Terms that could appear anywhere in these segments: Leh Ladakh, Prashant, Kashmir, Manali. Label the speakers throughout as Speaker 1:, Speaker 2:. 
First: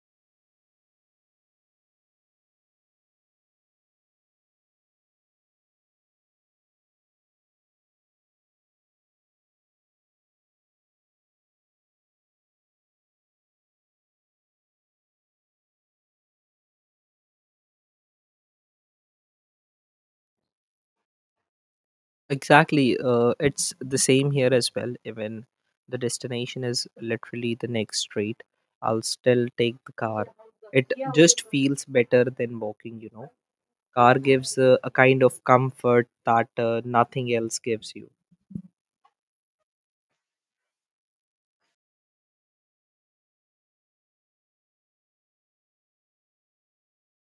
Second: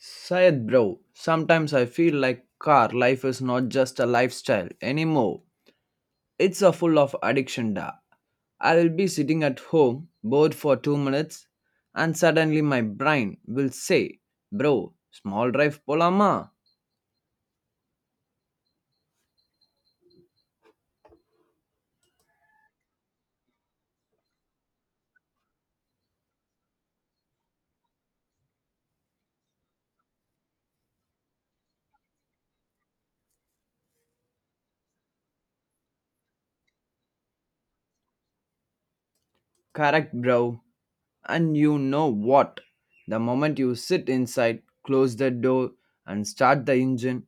Speaker 1: Sayed bro, sometimes I feel like car life is not just a lifestyle anymore. It's a full of addiction da. I will be sitting at home bored for 2 minutes and suddenly my brain will say, "Bro, small drive polama."
Speaker 2: Exactly. It's the same here as well. Even the destination is literally the next street, I'll still take the car. It just feels better than walking. Car gives a kind of comfort that nothing else gives you.
Speaker 1: Correct, bro. And you know what? The moment you sit inside, close the door, and start the engine,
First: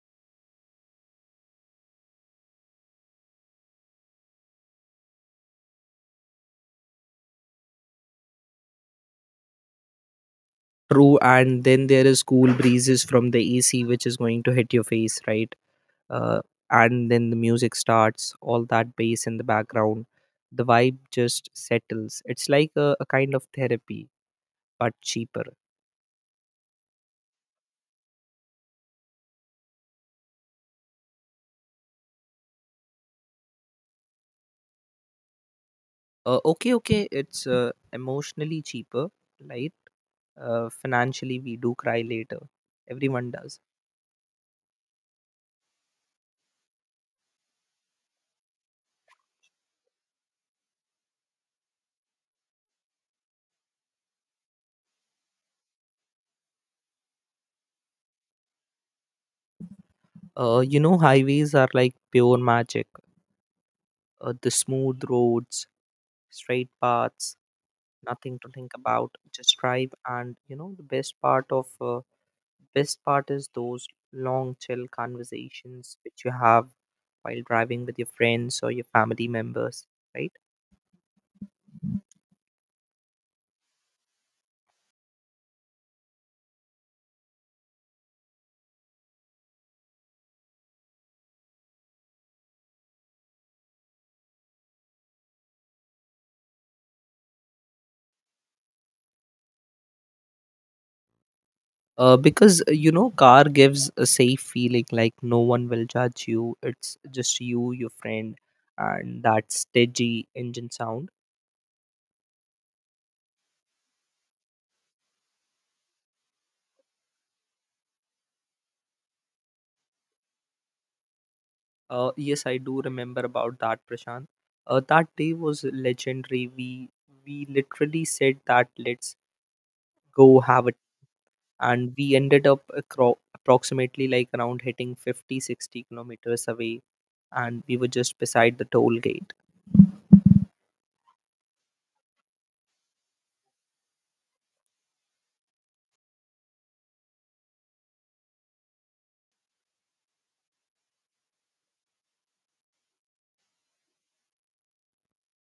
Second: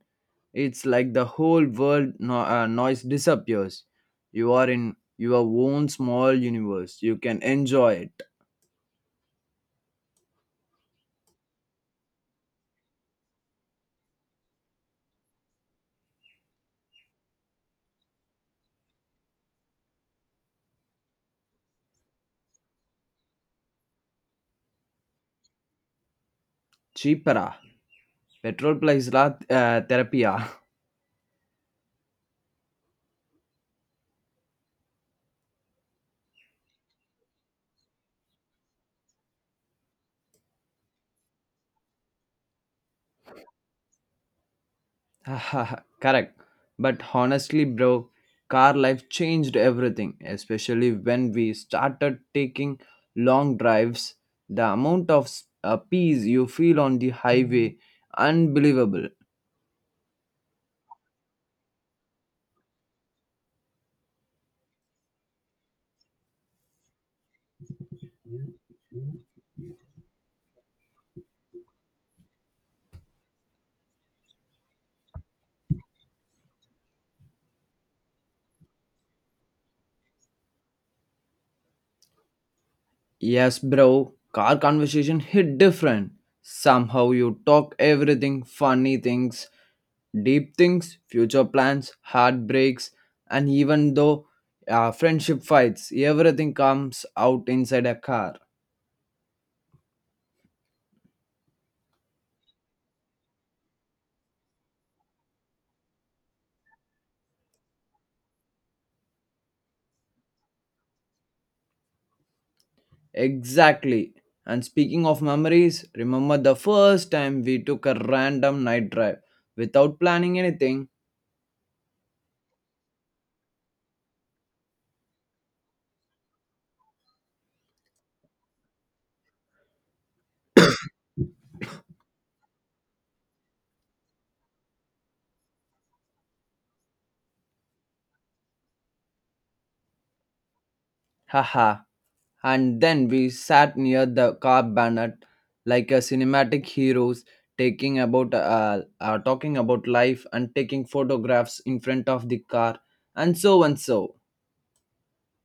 Speaker 1: it's like the whole world noise disappears. You are in your own small universe. You can enjoy it.
Speaker 2: True. And then there is cool breezes from the AC, which is going to hit your face, right? Uh, and then the music starts, all that bass in the background. The vibe just settles. It's like a kind of therapy, but cheaper.
Speaker 1: Cheapera. Petrol price la therapy. Yeah.
Speaker 2: Okay, okay, it's emotionally cheaper, right? Financially, we do cry later. Everyone does.
Speaker 1: Correct. But honestly, bro, car life changed everything, especially when we started taking long drives. The amount of peace you feel on the highway, unbelievable.
Speaker 2: Highways are like pure magic. The smooth roads, straight paths, nothing to think about. Just drive, and the best part of best part is those long chill conversations which you have while driving with your friends or your family members, right?
Speaker 1: Yes, bro, car conversation hit different. Somehow you talk everything funny things, deep things, future plans, heartbreaks, and even though friendship fights, everything comes out inside a car.
Speaker 2: Because car gives a safe feeling, like no one will judge you. It's just you, your friend, and that steady engine sound.
Speaker 1: Exactly. And speaking of memories, remember the first time we took a random night drive without planning anything?
Speaker 2: Yes, I do remember about that, Prashant. That day was legendary. We literally said that, let's go have it. And we ended up approximately, like, around hitting 50, 60 kilometers away, and we were just beside the toll gate.
Speaker 1: Haha. And then we sat near the car banner like a cinematic heroes taking about talking about life and taking photographs in front of the car and so and so.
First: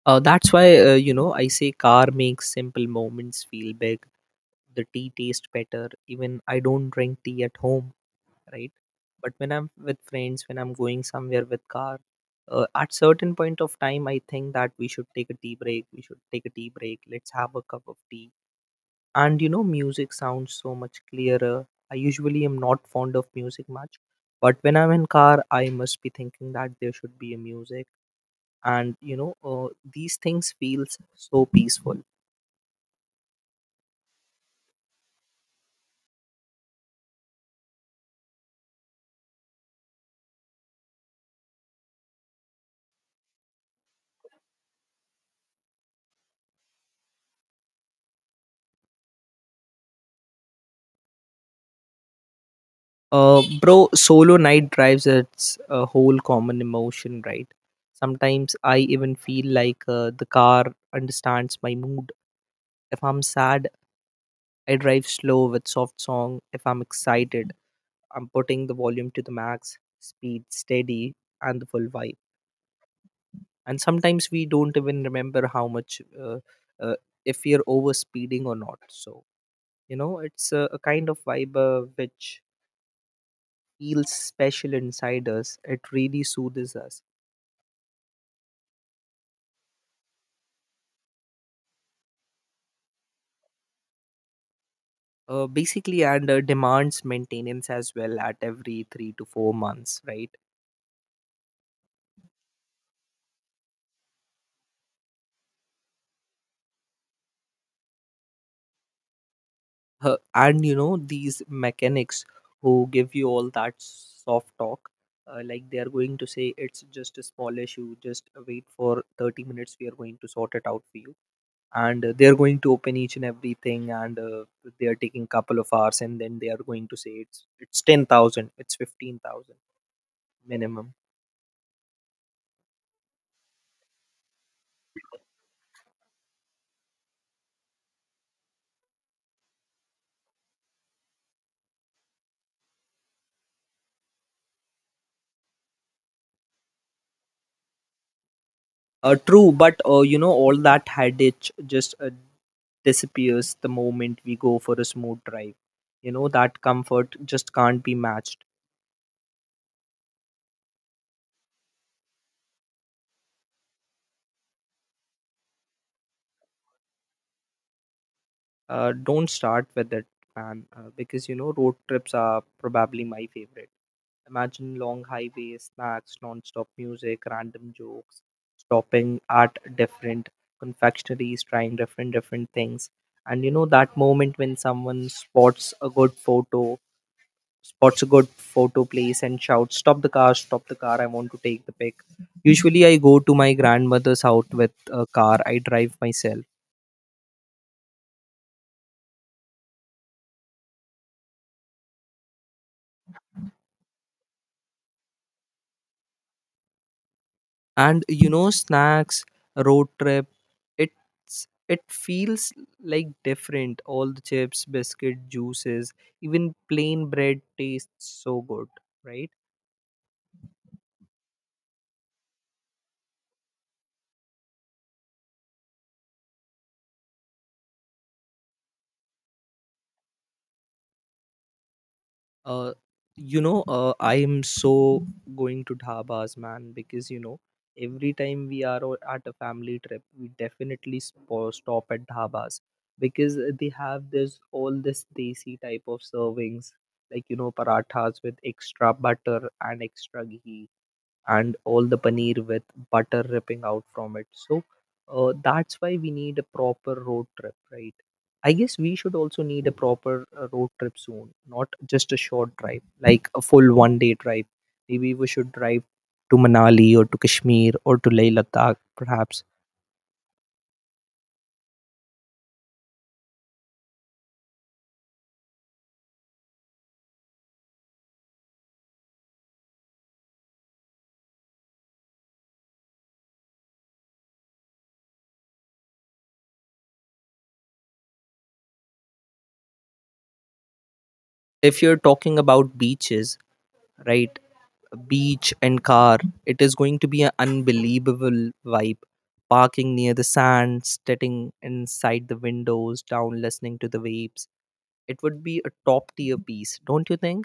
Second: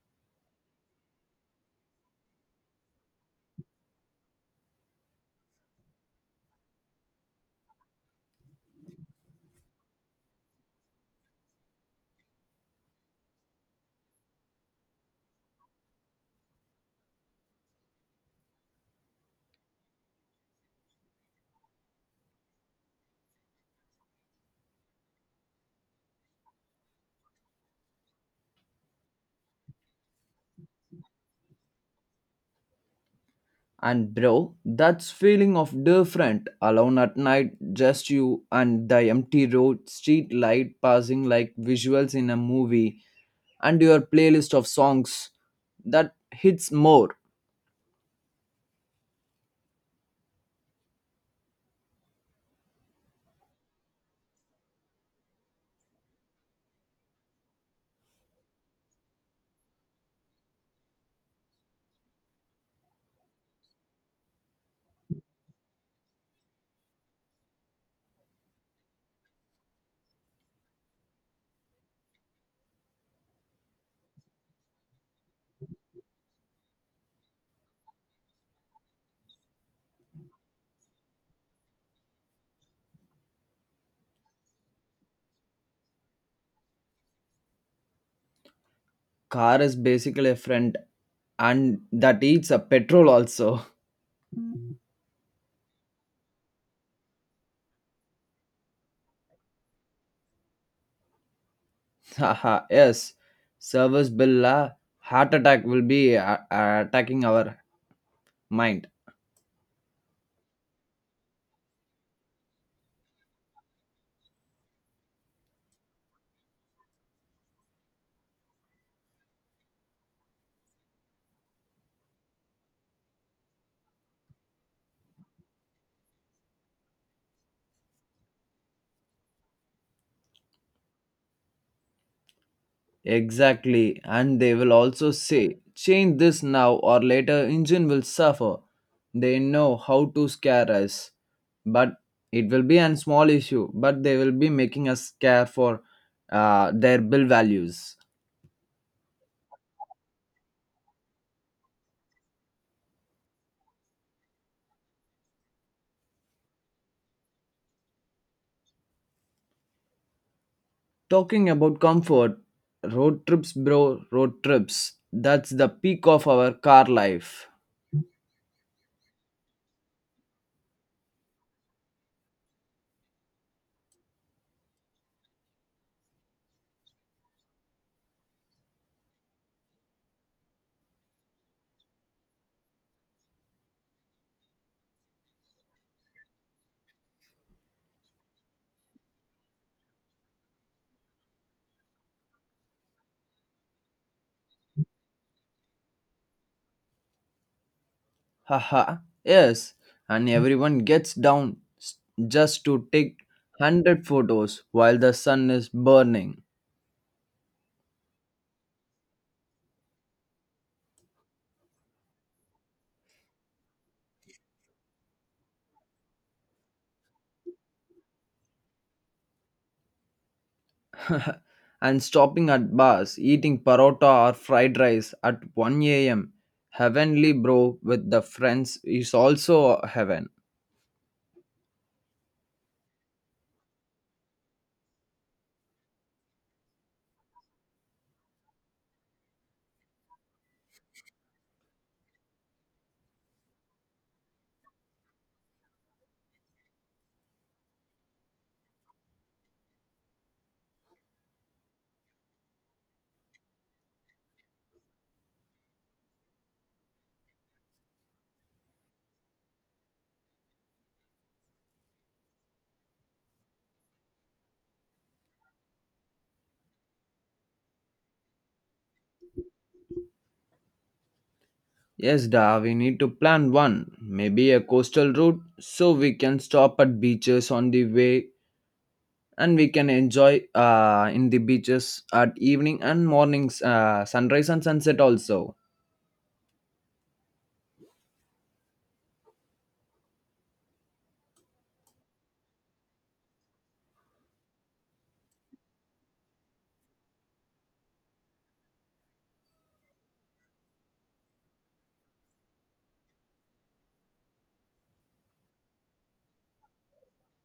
Speaker 2: That's why, I say car makes simple moments feel big. The tea tastes better, even I don't drink tea at home, right? But when I'm with friends, when I'm going somewhere with car, at certain point of time, I think that we should take a tea break we should take a tea break, let's have a cup of tea. And music sounds so much clearer. I usually am not fond of music much, but when I'm in car, I must be thinking that there should be a music. And these things feels so peaceful.
Speaker 1: And bro, that's feeling of different alone at night, just you and the empty road, street light passing like visuals in a movie, and your playlist of songs that hits more.
Speaker 2: Bro, solo night drives its a whole common emotion, right? Sometimes I even feel like the car understands my mood. If I'm sad, I drive slow with soft song. If I'm excited, I'm putting the volume to the max, speed steady, and the full vibe. And sometimes we don't even remember how much, uh, if we are over speeding or not. So, it's a kind of vibe which feels special inside us. It really soothes us.
Speaker 1: Car is basically a friend and that eats a petrol also.
Speaker 2: Basically, and demands maintenance as well at every 3 to 4 months, right?
Speaker 1: Haha, yes. Service bill, la, heart attack will be attacking our mind.
Speaker 2: And you know these mechanics who give you all that soft talk, like, they are going to say it's just a small issue, just wait for 30 minutes, we are going to sort it out for you. And they are going to open each and everything, and they are taking couple of hours, and then they are going to say it's 10,000, it's 15,000 minimum.
Speaker 1: Exactly, and they will also say, change this now or later, engine will suffer. They know how to scare us, but it will be a small issue, but they will be making us care for their bill values.
Speaker 2: True, but all that headache just disappears the moment we go for a smooth drive. That comfort just can't be matched.
Speaker 1: Talking about comfort, road trips, bro, road trips. That's the peak of our car life.
Speaker 2: Don't start with it, man, because road trips are probably my favorite. Imagine long highways, snacks, non-stop music, random jokes, stopping at different confectionaries, trying different different things. And you know that moment when someone spots a good photo place and shouts, stop the car, stop the car, I want to take the pic. Usually, I go to my grandmother's house with a car, I drive myself.
Speaker 1: Haha, yes, and everyone gets just to take 100 photos while the sun is burning.
Speaker 2: And snacks, road trip, it feels like different. All the chips, biscuit, juices, even plain bread tastes so good, right?
Speaker 1: And stopping at bars, eating parotta or fried rice at 1 a.m. Heavenly bro with the friends is also heaven.
Speaker 2: Uh, I am so going to dhabas, man, because every time we are at a family trip, we definitely stop at dhabas, because they have this all this desi type of servings, like, parathas with extra butter and extra ghee, and all the paneer with butter ripping out from it. So that's why we need a proper road trip, right? I guess we should also need a proper road trip soon, not just a short drive, like a full one day drive. Maybe we should drive to Manali, or to Kashmir, or to Leh Ladakh, perhaps.
Speaker 1: Yes, da, we need to plan one. Maybe a coastal route so we can stop at beaches on the way and we can enjoy in the beaches at evening and mornings, sunrise and sunset also.
Speaker 2: If you're talking about beaches, right? Beach and car. It is going to be an unbelievable vibe. Parking near the sand, sitting inside the windows, down, listening to the waves. It would be a top tier piece, don't you think?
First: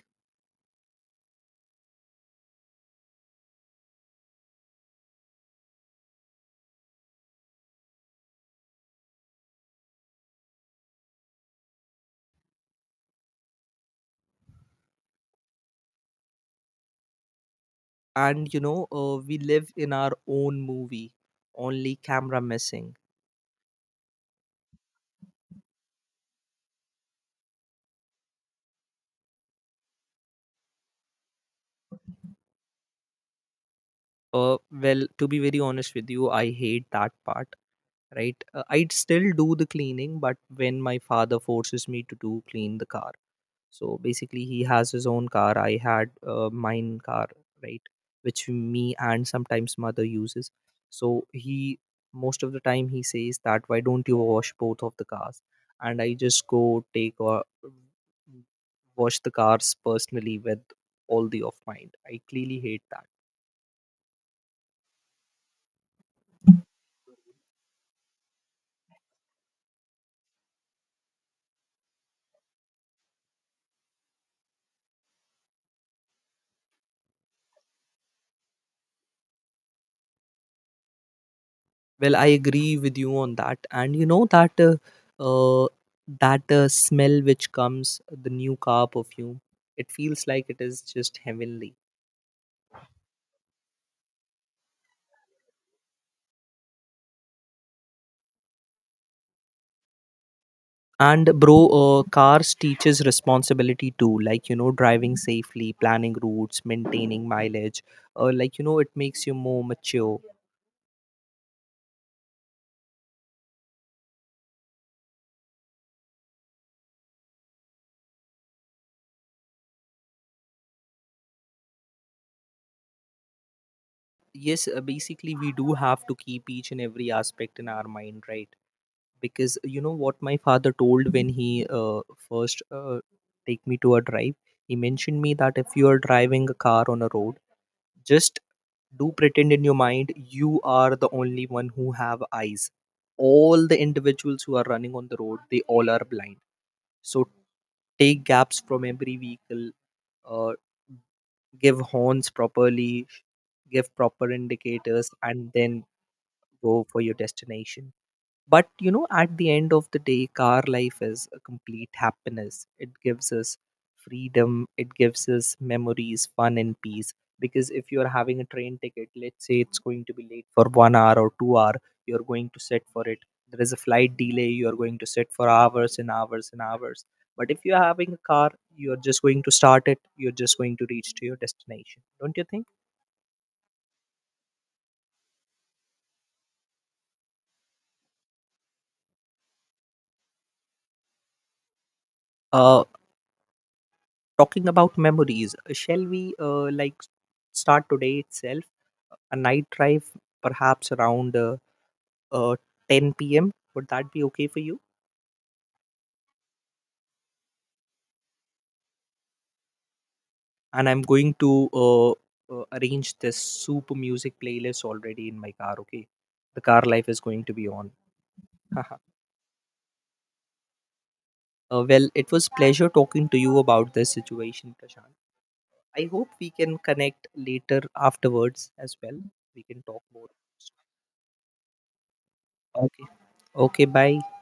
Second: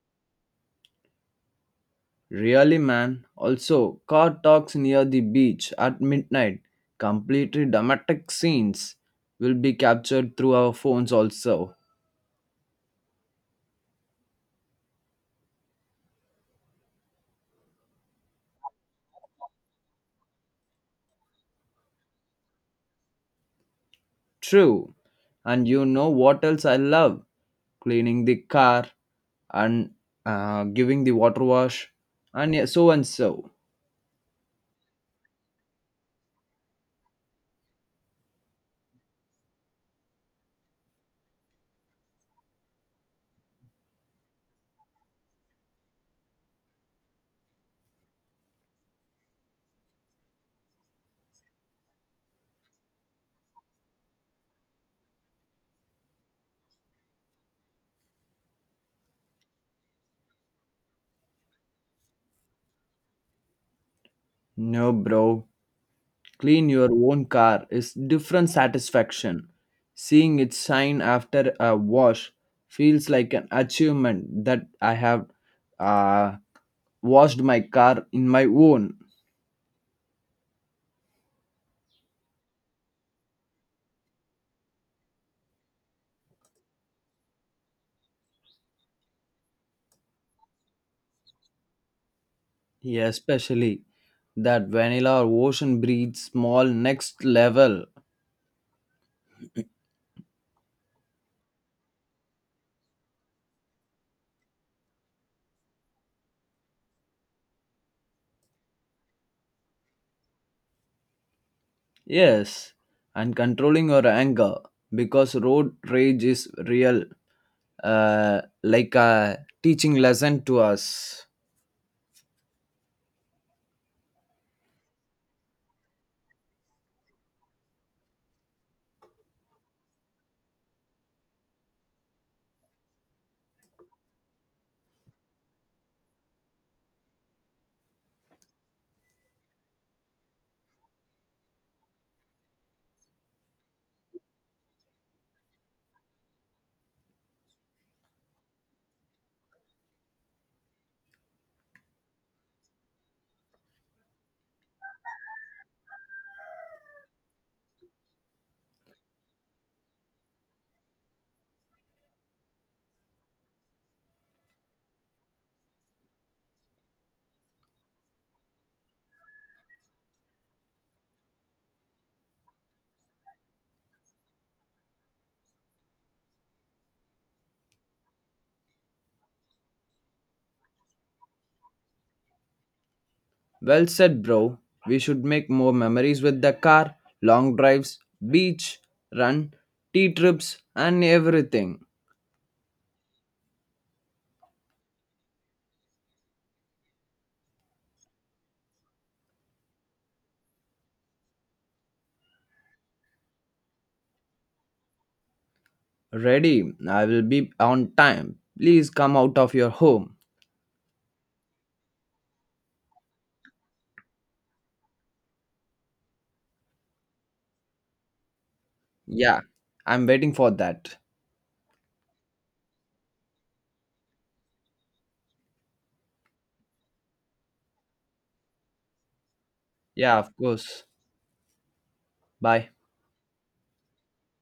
Speaker 1: Really, man. Also, car talks near the beach at midnight, completely dramatic scenes will be captured through our phones, also.
Speaker 2: And we live in our own movie, only camera missing.
Speaker 1: True. And you know what else I love? Cleaning the car and giving the water wash and yeah, so and so.
Speaker 2: Well, to be very honest with you, I hate that part. Right, I'd still do the cleaning, but when my father forces me to do clean the car. So basically, he has his own car. I had mine car, right, which me and sometimes mother uses. So he, most of the time, he says that, why don't you wash both of the cars? And I just go take or wash the cars personally with all the of mine. I clearly hate that.
Speaker 1: No, bro. Clean your own car is different satisfaction. Seeing it shine after a wash feels like an achievement that I have uh, washed my car in my own.
Speaker 2: Well, I agree with you on that, and you know that uh, smell which comes the new car perfume. It feels like it is just heavenly.
Speaker 1: Yeah, especially that vanilla or ocean breed small next level.
Speaker 2: And bro, cars teaches responsibility too, like driving safely, planning routes, maintaining mileage. Like, it makes you more mature.
Speaker 1: Yes, and controlling your anger because road rage is real, like a teaching lesson to us.
Speaker 2: Yes, basically, we do have to keep each and every aspect in our mind, right? Because you know what my father told when he first take me to a drive. He mentioned me that if you are driving a car on a road, just do pretend in your mind you are the only one who have eyes. All the individuals who are running on the road, they all are blind. So take gaps from every vehicle, uh, give horns properly, give proper indicators, and then go for your destination. But at the end of the day, car life is a complete happiness. It gives us freedom, it gives us memories, fun, and peace. Because if you are having a train ticket, let's say it's going to be late for 1 hour or 2 hour, you're going to sit for it. There is a flight delay, you are going to sit for hours and hours and hours. But if you're having a car, you're just going to start it, you're just going to reach to your destination, don't you think?
Speaker 1: Well said, bro. We should make more memories with the car, long drives, beach, run, tea trips, and everything.
Speaker 2: Uh, Talking about memories, shall we, like, start today itself? A night drive, perhaps around uh, 10 p.m. Would that be okay for you?
Speaker 1: Ready, I will be on time. Please come out of your home.
Speaker 2: And I'm going to arrange this super music playlist already in my car. Okay, the car life is going to be on. Haha.
Speaker 1: Yeah, I'm waiting for that.
Speaker 2: Well, it was pleasure talking to you about this situation, Prashant. I hope we can connect later afterwards as well. We can talk
Speaker 1: Yeah,
Speaker 2: more.
Speaker 1: of course. Bye.
Speaker 2: Okay. Okay. Bye.